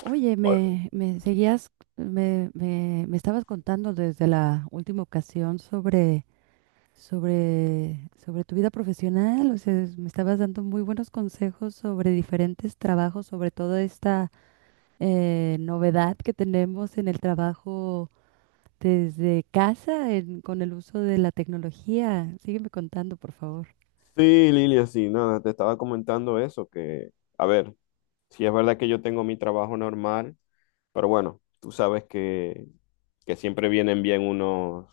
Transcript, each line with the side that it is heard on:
right: Oye,
left: Bueno,
right: me seguías, me estabas contando desde la última ocasión sobre tu vida profesional, o sea, me estabas dando muy buenos consejos sobre diferentes trabajos, sobre toda esta novedad que tenemos en el trabajo desde casa, con el uso de la tecnología. Sígueme contando, por favor.
left: sí, Lilia, sí, nada, te estaba comentando eso, que, a ver, sí es verdad que yo tengo mi trabajo normal, pero bueno, tú sabes que siempre vienen bien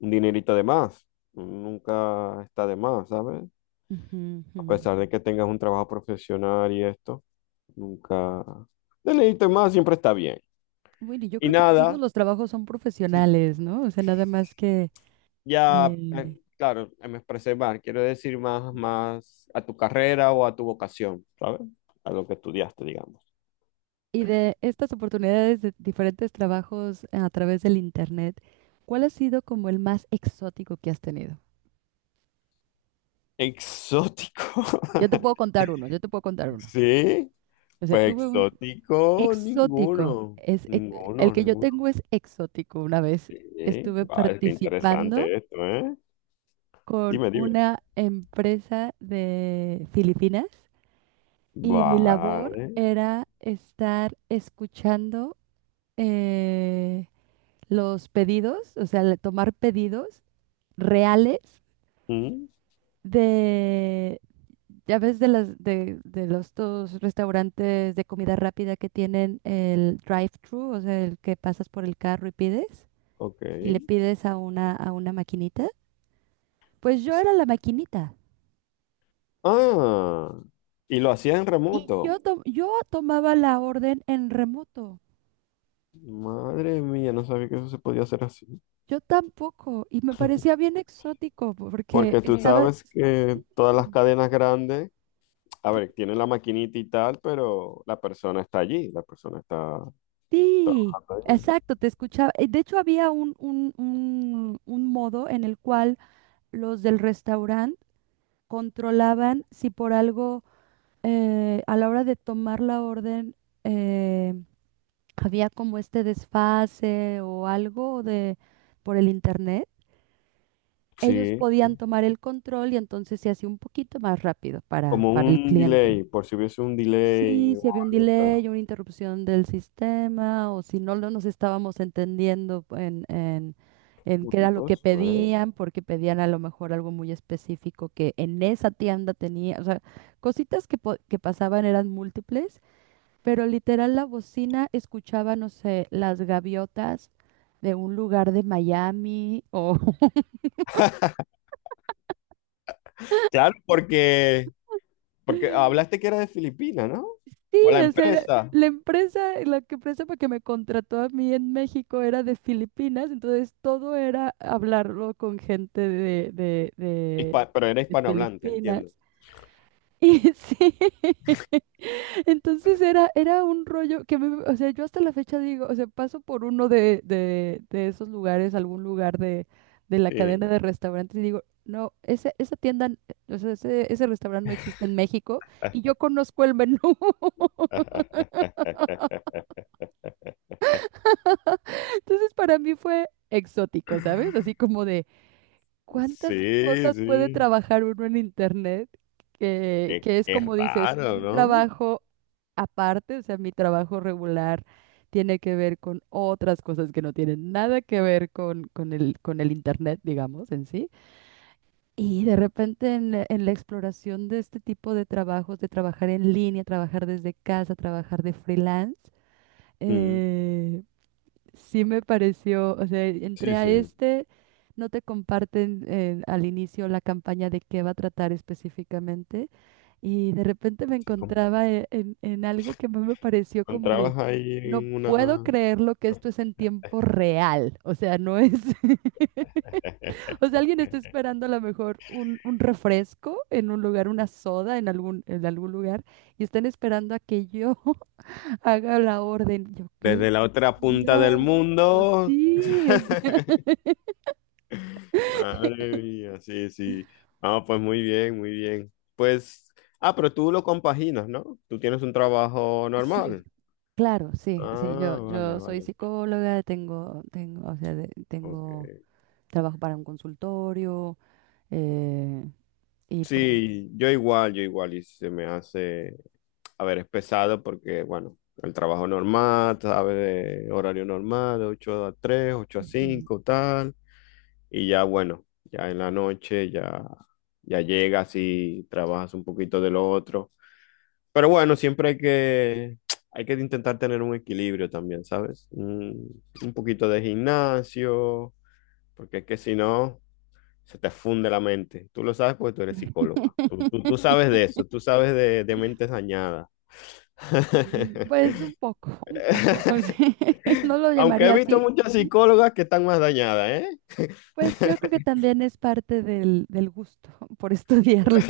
left: un dinerito de más, nunca está de más, ¿sabes?
right: Ujú,
left: A
right: ujú.
left: pesar de que tengas un trabajo profesional y esto, nunca, dinerito de más siempre está bien.
right: Bueno, y yo
left: Y
right: creo que todos
left: nada,
right: los trabajos son
left: sí.
right: profesionales, ¿no? O sea, nada más que.
left: Ya,
right: eh,
left: claro, me expresé mal. Quiero decir más a tu carrera o a tu vocación, ¿sabes? A lo que estudiaste, digamos.
right: Y de estas oportunidades de diferentes trabajos a través del internet, ¿cuál ha sido como el más exótico que has tenido?
left: Exótico.
right: Yo te puedo contar uno, yo te puedo contar uno.
left: Sí,
right: O sea,
left: pues
right: tuve un
left: exótico
right: exótico.
left: ninguno.
right: El
left: Ninguno,
right: que yo
left: ninguno.
right: tengo es exótico. Una vez
left: Sí,
right: estuve
left: vale, qué
right: participando
left: interesante esto, ¿eh?
right: con
left: Dime, dime.
right: una empresa de Filipinas y mi labor
left: Vale.
right: era estar escuchando eh, los pedidos, o sea, tomar pedidos reales
left: Mm,
right: de, ya ves, de los dos restaurantes de comida rápida que tienen el drive-thru, o sea, el que pasas por el carro y pides,
left: ok.
right: y le pides a una maquinita. Pues yo
left: Pues-
right: era la maquinita.
left: Ah, y lo hacía en
right: Y
left: remoto.
right: yo tomaba la orden en remoto.
left: Madre mía, no sabía que eso se podía hacer así.
right: Yo tampoco. Y me parecía bien exótico porque
left: Porque tú, sí,
right: estaba.
left: sabes que todas
right: Sí,
left: las cadenas grandes, a ver, tienen la maquinita y tal, pero la persona está allí, la persona está
right: sí,
left: trabajando allí.
right: exacto, te escuchaba. De hecho, había un modo en el cual los del restaurante controlaban si por algo a la hora de tomar la orden eh, había como este desfase o algo de por el internet. Ellos
left: Sí,
right: podían tomar el control y entonces se hacía un poquito más rápido para,
left: como
right: para el
left: un
right: cliente.
left: delay, por si hubiese un delay
right: Sí, si
left: o
right: había un
left: algo, claro.
right: delay, una interrupción del sistema, o si no nos estábamos entendiendo en qué era lo que
left: Curioso, ¿eh?
right: pedían, porque pedían a lo mejor algo muy específico que en esa tienda tenía, o sea, cositas que, que pasaban eran múltiples, pero literal la bocina escuchaba, no sé, las gaviotas de un lugar de Miami.
left: Claro, porque, hablaste que era de Filipinas, ¿no?
right: Sí,
left: O la
right: o sea,
left: empresa,
right: la empresa, la que empresa para que me contrató a mí en México era de Filipinas, entonces todo era hablarlo con gente de, de, de,
left: Pero era
right: de
left: hispanohablante,
right: Filipinas.
left: entiendo.
right: Y sí, entonces era un rollo que me, o sea, yo hasta la fecha digo, o sea, paso por uno de esos lugares, algún lugar de la cadena
left: Sí.
right: de restaurantes y digo, no, esa tienda, o sea, ese restaurante no existe en México y yo conozco el menú. Entonces para mí fue exótico, ¿sabes? Así como de cuántas
left: Sí,
right: cosas puede
left: sí.
right: trabajar uno en internet
left: Qué,
right: que es
left: qué
right: como dices, un
left: raro,
right: trabajo aparte, o sea, mi trabajo regular tiene que ver con otras cosas que no tienen nada que ver con el internet, digamos, en sí. Y de repente en la exploración de este tipo de trabajos, de trabajar en línea, trabajar desde casa, trabajar de freelance,
left: ¿no?
right: eh, sí me pareció, o sea,
left: Sí,
right: entré a
left: sí,
right: este, no te comparten al inicio la campaña de qué va a tratar específicamente, y de repente me
left: sí,
right: encontraba en algo que más me pareció como de,
left: encontrabas ahí
right: no
left: en
right: puedo
left: una.
right: creerlo que esto es en tiempo real, o sea, no es, o sea, alguien está esperando a lo mejor un refresco en un lugar, una soda en algún lugar, y están esperando a que yo haga la orden. Yo, qué
left: Desde la otra punta
right: dios
left: del mundo.
right: sí, o sea,
left: Madre mía, sí, sí. Ah, pues muy bien, muy bien. Pues, pero tú lo compaginas, ¿no? Tú tienes un trabajo
right: sí,
left: normal.
right: claro, sí, sí, yo,
left: Ah, vale,
right: yo soy
left: vale.
right: psicóloga, tengo, o sea,
left: Ok.
right: trabajo para un consultorio, eh, y pues,
left: Sí, yo igual, y se me hace, a ver, es pesado porque, bueno, el trabajo normal, sabes, de horario normal, de 8 a 3 ocho a
right: ujú.
left: cinco tal. Y ya bueno, ya en la noche ya llegas y trabajas un poquito de lo otro. Pero bueno, siempre hay que intentar tener un equilibrio también, ¿sabes? Un poquito de gimnasio, porque es que si no, se te funde la mente. Tú lo sabes porque tú eres psicóloga. Tú sabes de eso, tú sabes de mentes dañadas.
right: Mm, pues un poco, sí. No lo
left: Aunque he
right: llamaría
left: visto
right: así.
left: muchas psicólogas que están más dañadas,
right: Pues yo creo que también es parte del gusto por estudiarlo.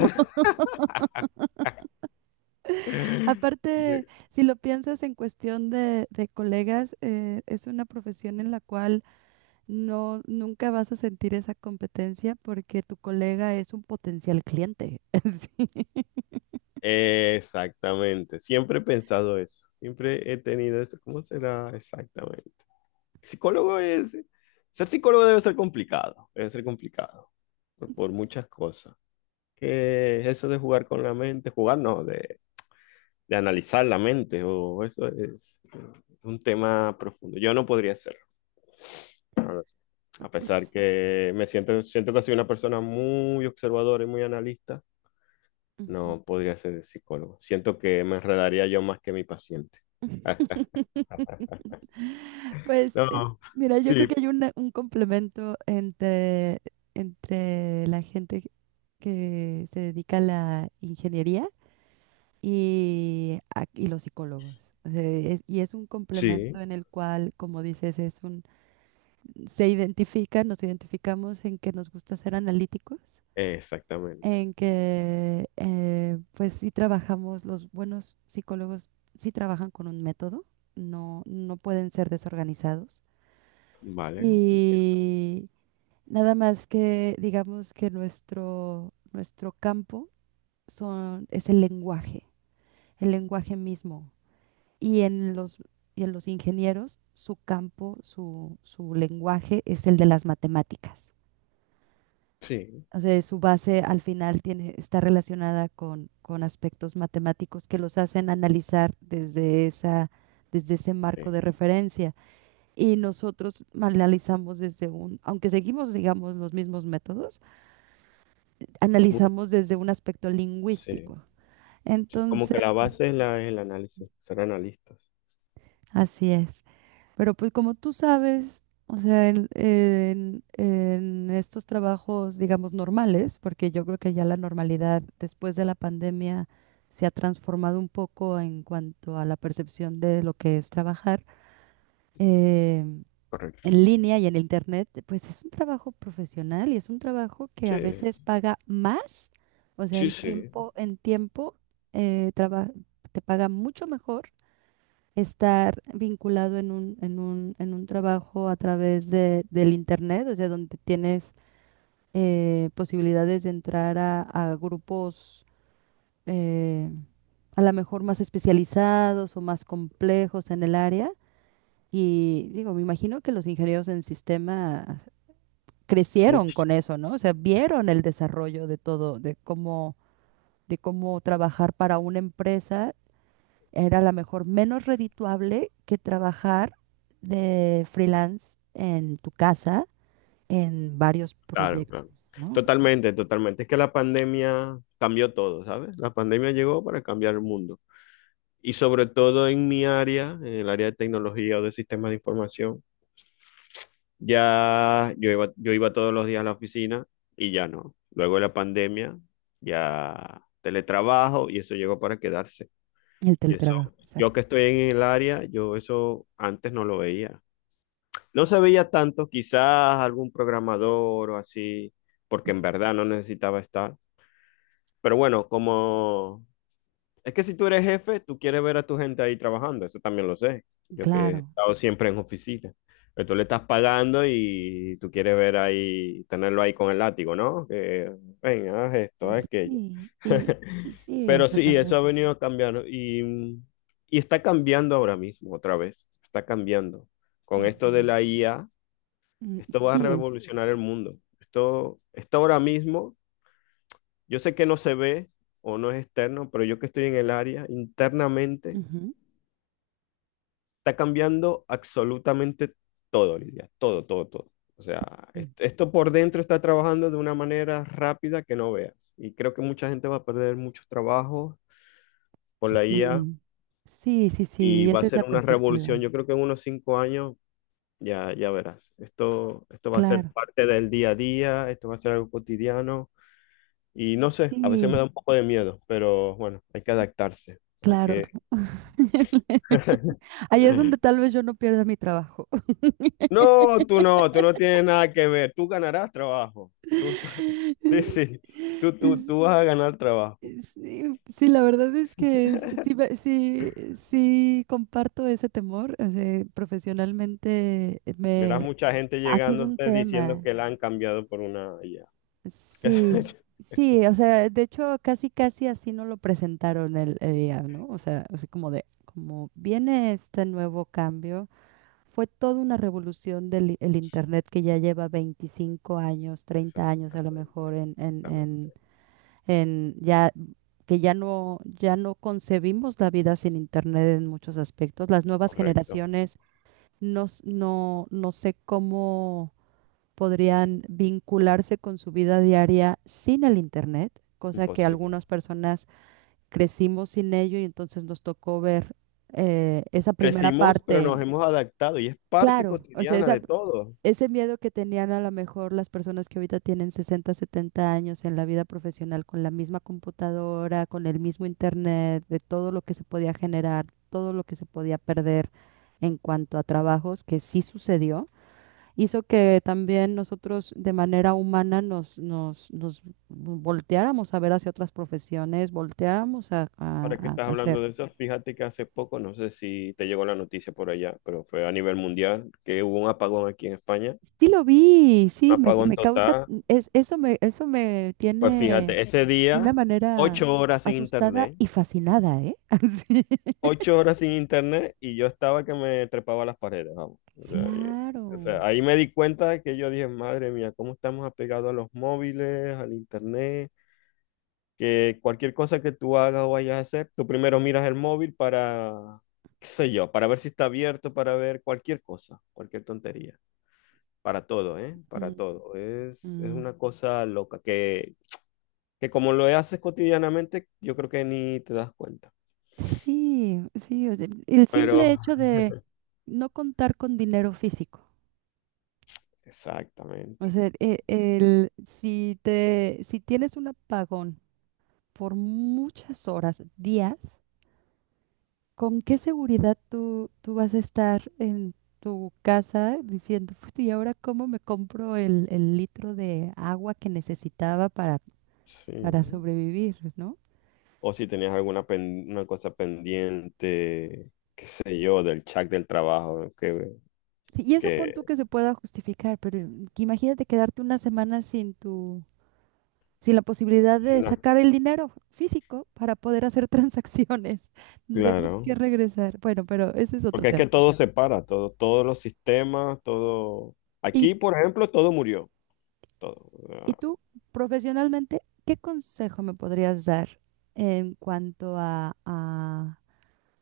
left: ¿eh?
right: Aparte, si lo piensas en cuestión de colegas, es una profesión en la cual no, nunca vas a sentir esa competencia porque tu colega es un potencial cliente. Sí.
left: Exactamente, siempre he pensado eso, siempre he tenido eso. ¿Cómo será exactamente? Psicólogo es, ser psicólogo debe ser complicado por muchas cosas. Que eso de jugar con la mente, jugar no, de analizar la mente, o eso es un tema profundo. Yo no podría hacerlo, no lo sé. A pesar
right: Ps,
left: que siento que soy una persona muy observadora y muy analista.
right: Ujú.
left: No podría ser el psicólogo. Siento que me enredaría yo más que mi paciente.
right: Pues
left: No,
right: mira, yo creo que
left: sí,
right: hay un complemento entre la gente que se dedica a la ingeniería y los psicólogos. O sea, y es un complemento
left: sí,
right: en el cual, como dices, es un, se identifican, nos identificamos en que nos gusta ser analíticos
left: exactamente.
right: en que pues sí trabajamos, los buenos psicólogos sí trabajan con un método, no, no pueden ser desorganizados.
left: Vale,
right: Y nada más que digamos que nuestro campo es el lenguaje mismo. Y en los, y en los ingenieros, su campo, su lenguaje es el de las matemáticas.
left: sí,
right: O sea, su base al final está relacionada con aspectos matemáticos que los hacen analizar desde ese marco
left: sí,
right: de referencia. Y nosotros analizamos aunque seguimos, digamos, los mismos métodos,
left: Mu-
right: analizamos desde un aspecto
left: sí,
right: lingüístico.
left: sí. Como
right: Entonces,
left: que la base es, el análisis, ser analistas.
right: así es. Pero pues como tú sabes, o sea, en estos trabajos, digamos, normales, porque yo creo que ya la normalidad después de la pandemia se ha transformado un poco en cuanto a la percepción de lo que es trabajar eh,
left: Correcto.
right: en línea y en internet, pues es un trabajo profesional y es un trabajo que a
left: Sí,
right: veces paga más, o sea,
left: sí,
right: en
left: sí.
right: tiempo, eh, traba- te paga mucho mejor estar vinculado en un trabajo a través del internet, o sea, donde tienes posibilidades de entrar a grupos eh, a lo mejor más especializados o más complejos en el área. Y digo, me imagino que los ingenieros en sistema crecieron
left: Mucho,
right: con eso, ¿no? O sea, vieron el desarrollo de todo, de cómo trabajar para una empresa. Era a lo mejor menos redituable que trabajar de freelance en tu casa en varios
left: claro,
right: proyectos,
left: claro.
right: ¿no?
left: Totalmente, totalmente. Es que la pandemia cambió todo, ¿sabes? La pandemia llegó para cambiar el mundo. Y sobre todo en mi área, en el área de tecnología o de sistemas de información. Ya yo iba todos los días a la oficina y ya no. Luego de la pandemia, ya teletrabajo y eso llegó para quedarse.
right: El
left: Y eso,
right: teletrabajo,
left: yo que
right: exacto.
left: estoy en el área, yo eso antes no lo veía. No se veía tanto, quizás algún programador o así, porque en verdad no necesitaba estar. Pero bueno, como es que si tú eres jefe, tú quieres ver a tu gente ahí trabajando, eso también lo sé. Yo que he
right: Claro.
left: estado siempre en oficina. Pero tú le estás pagando y tú quieres ver ahí, tenerlo ahí con el látigo, ¿no? Que, ven, haz esto, haz aquello.
right: Sí, y sí, o
left: Pero
right: sea,
left: sí, eso ha
right: también.
left: venido a cambiar, ¿no?, y está cambiando ahora mismo, otra vez. Está cambiando. Con esto de
right: Ujú.
left: la IA,
right: Mm,
left: esto va a
right: sí es.
left: revolucionar el mundo. Esto ahora mismo yo sé que no se ve o no es externo, pero yo que estoy en el área, internamente,
right: Ujú.
left: está cambiando absolutamente todo, Lidia. Todo, todo, todo. O sea, esto por dentro está trabajando de una manera rápida que no veas. Y creo que mucha gente va a perder muchos trabajos por la IA
right: Sí, sí, sí, sí,
left: y
right: sí,
left: va a
right: esa es
left: ser
right: la
left: una
right: perspectiva.
left: revolución. Yo creo que en unos 5 años ya verás. Esto va a ser
right: Claro,
left: parte del día a día, esto va a ser algo cotidiano. Y no sé, a veces me
right: sí,
left: da un poco de miedo, pero bueno, hay que adaptarse. Hay
right: claro.
left: que.
right: Ahí es donde tal vez yo no pierda mi trabajo.
left: No, tú no, tú no tienes nada que ver. Tú ganarás trabajo. Tú, tú- sí, sí, tú vas a ganar trabajo.
right: Sí, sí, la verdad es que sí, sí comparto ese temor. O sea, profesionalmente
left: Verás
right: me
left: mucha gente
right: ha sido un
left: llegándote diciendo
right: tema.
left: que la han cambiado por una IA.
right: Sí, sí, o sea, de hecho casi casi así no lo presentaron el día, ¿no? O sea, así como como viene este nuevo cambio, fue toda una revolución del i- el Internet que ya lleva 25 años, 30 años a lo
left: Exactamente,
right: mejor
left: exactamente.
right: en ya que ya no concebimos la vida sin internet en muchos aspectos. Las nuevas
left: Correcto.
right: generaciones no sé cómo podrían vincularse con su vida diaria sin el internet, cosa que
left: Imposible.
right: algunas personas crecimos sin ello y entonces nos tocó ver esa primera
left: Crecimos, pero nos
right: parte.
left: hemos adaptado y es parte
right: Claro, o sea,
left: cotidiana
right: esa,
left: de todo.
right: ese miedo que tenían a lo mejor las personas que ahorita tienen 60 70 años en la vida profesional con la misma computadora, con el mismo internet, de todo lo que se podía generar, todo lo que se podía perder en cuanto a trabajos, que sí sucedió, hizo que también nosotros de manera humana nos volteáramos a ver hacia otras profesiones, volteáramos a, a
left: Ahora que
right: a-
left: estás
right: a
left: hablando
right: hacer.
left: de eso, fíjate que hace poco, no sé si te llegó la noticia por allá, pero fue a nivel mundial que hubo un apagón aquí en España.
right: Sí lo vi,
left: Un
right: sí, me,
left: apagón
right: me causa,
left: total.
right: eso me
left: Pues
right: tiene
left: fíjate, ese
right: de una
left: día,
right: manera
left: 8 horas sin
right: asustada
left: internet,
right: y fascinada, ¿eh? Así.
left: 8 horas sin internet y yo estaba que me trepaba a las paredes, vamos. O sea,
right: Claro.
left: o sea, ahí me di cuenta de que yo dije, madre mía, cómo estamos apegados a los móviles, al internet, que cualquier cosa que tú hagas o vayas a hacer, tú primero miras el móvil para, qué sé yo, para ver si está abierto, para ver cualquier cosa, cualquier tontería. Para todo, ¿eh? Para
right: Mm,
left: todo. Es
right: mm.
left: una cosa loca que como lo haces cotidianamente, yo creo que ni te das cuenta.
right: Sí, sí, o sea, el
left: Pero.
right: simple hecho
left: Mm.
right: de no contar con dinero físico. O
left: Exactamente,
right: sea, e- el, si te, si tienes un apagón por muchas horas, días, ¿con qué seguridad tú vas a estar en tu casa diciendo, "Puta, ¿y ahora cómo me compro el litro de agua que necesitaba para
left: sí.
right: sobrevivir, ¿no?
left: O si tenías alguna una cosa pendiente, qué sé yo, del chat del trabajo, que,
right: Sí, y eso pon tú
left: que,
right: que se pueda justificar, pero que imagínate quedarte una semana sin la posibilidad
left: sí,
right: de
left: no,
right: sacar el dinero físico para poder hacer transacciones. Tendríamos
left: claro.
right: que regresar. Bueno, pero ese es otro
left: Porque es
right: tema.
left: que todo se para, todo, todos los sistemas, todo.
right: Y,
left: Aquí, por ejemplo, todo murió, todo. O
right: y
left: sea,
right: tú, profesionalmente, ¿qué consejo me podrías dar en cuanto a, a,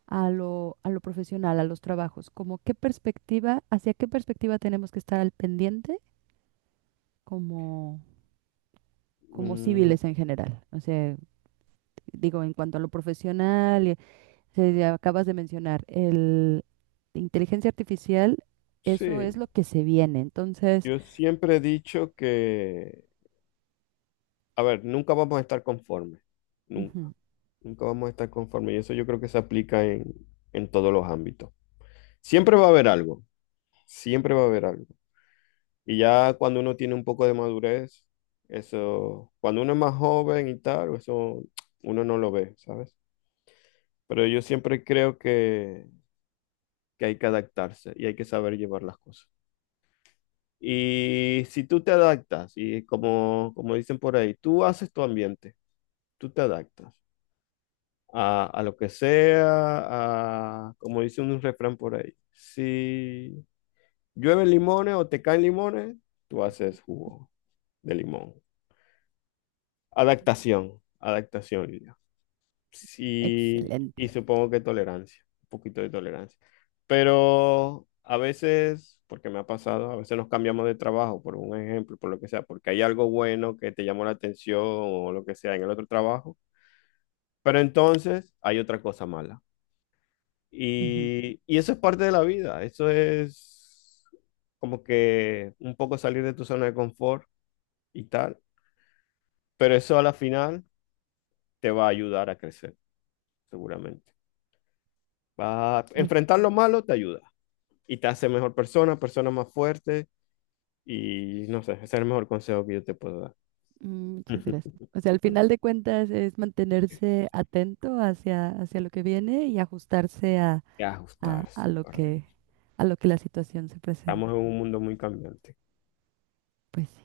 right: a lo, a lo profesional, a los trabajos? Como qué perspectiva, hacia qué perspectiva tenemos que estar al pendiente como como
left: mm,
right: civiles en general. O sea, digo, en cuanto a lo profesional, ya acabas de mencionar, el inteligencia artificial, eso es
left: sí,
right: lo que se viene. Entonces,
left: yo siempre he dicho que, a ver, nunca vamos a estar conformes, nunca.
right: ujú,
left: Nunca vamos a estar conformes. Y eso yo creo que se aplica en todos los ámbitos. Siempre va a haber algo, siempre va a haber algo. Y ya cuando uno tiene un poco de madurez, eso, cuando uno es más joven y tal, eso uno no lo ve, ¿sabes? Pero yo siempre creo que hay que adaptarse y hay que saber llevar las cosas. Y si tú te adaptas, y como dicen por ahí, tú haces tu ambiente, tú te adaptas, a lo que sea, como dice un refrán por ahí, si llueve limones o te caen limones, tú haces jugo de limón. Adaptación, adaptación, Lidia. Sí, y
right: excelente.
left: supongo que tolerancia, un poquito de tolerancia. Pero a veces, porque me ha pasado, a veces nos cambiamos de trabajo, por un ejemplo, por lo que sea, porque hay algo bueno que te llamó la atención o lo que sea en el otro trabajo, pero entonces hay otra cosa mala.
right: Ujú,
left: Y eso es parte de la vida, eso es como que un poco salir de tu zona de confort y tal, pero eso a la final te va a ayudar a crecer, seguramente. Va a
right: eh,
left: enfrentar lo malo te ayuda y te hace mejor persona, persona más fuerte y no sé, ese es el mejor consejo que yo te puedo dar.
right: muchas gracias. O sea, al final de cuentas es mantenerse atento hacia lo que viene y ajustarse
left: Y
right: a,
left: ajustarse,
right: a lo que,
left: correcto.
right: a lo que la situación se
left: Estamos
right: presente.
left: en un mundo muy cambiante.
right: Pues sí.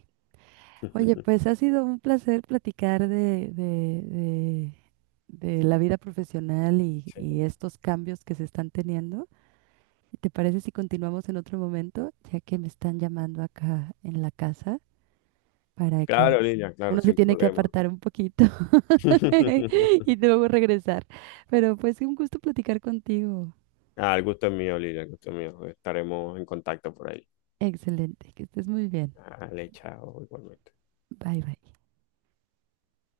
right: Oye, pues ha sido un placer platicar de la vida profesional y
left: Sí.
right: estos cambios que se están teniendo. ¿Te parece si continuamos en otro momento, ya que me están llamando acá en la casa para que
left: Claro, Lidia, claro,
right: uno se
left: sin
right: tiene que
left: problema.
right: apartar un poquito y luego regresar? Pero pues un gusto platicar contigo.
left: Ah, el gusto es mío, Lidia, el gusto es mío. Estaremos en contacto por ahí.
right: Excelente, que estés muy bien.
left: Dale, chao, igualmente.
right: Bye bye.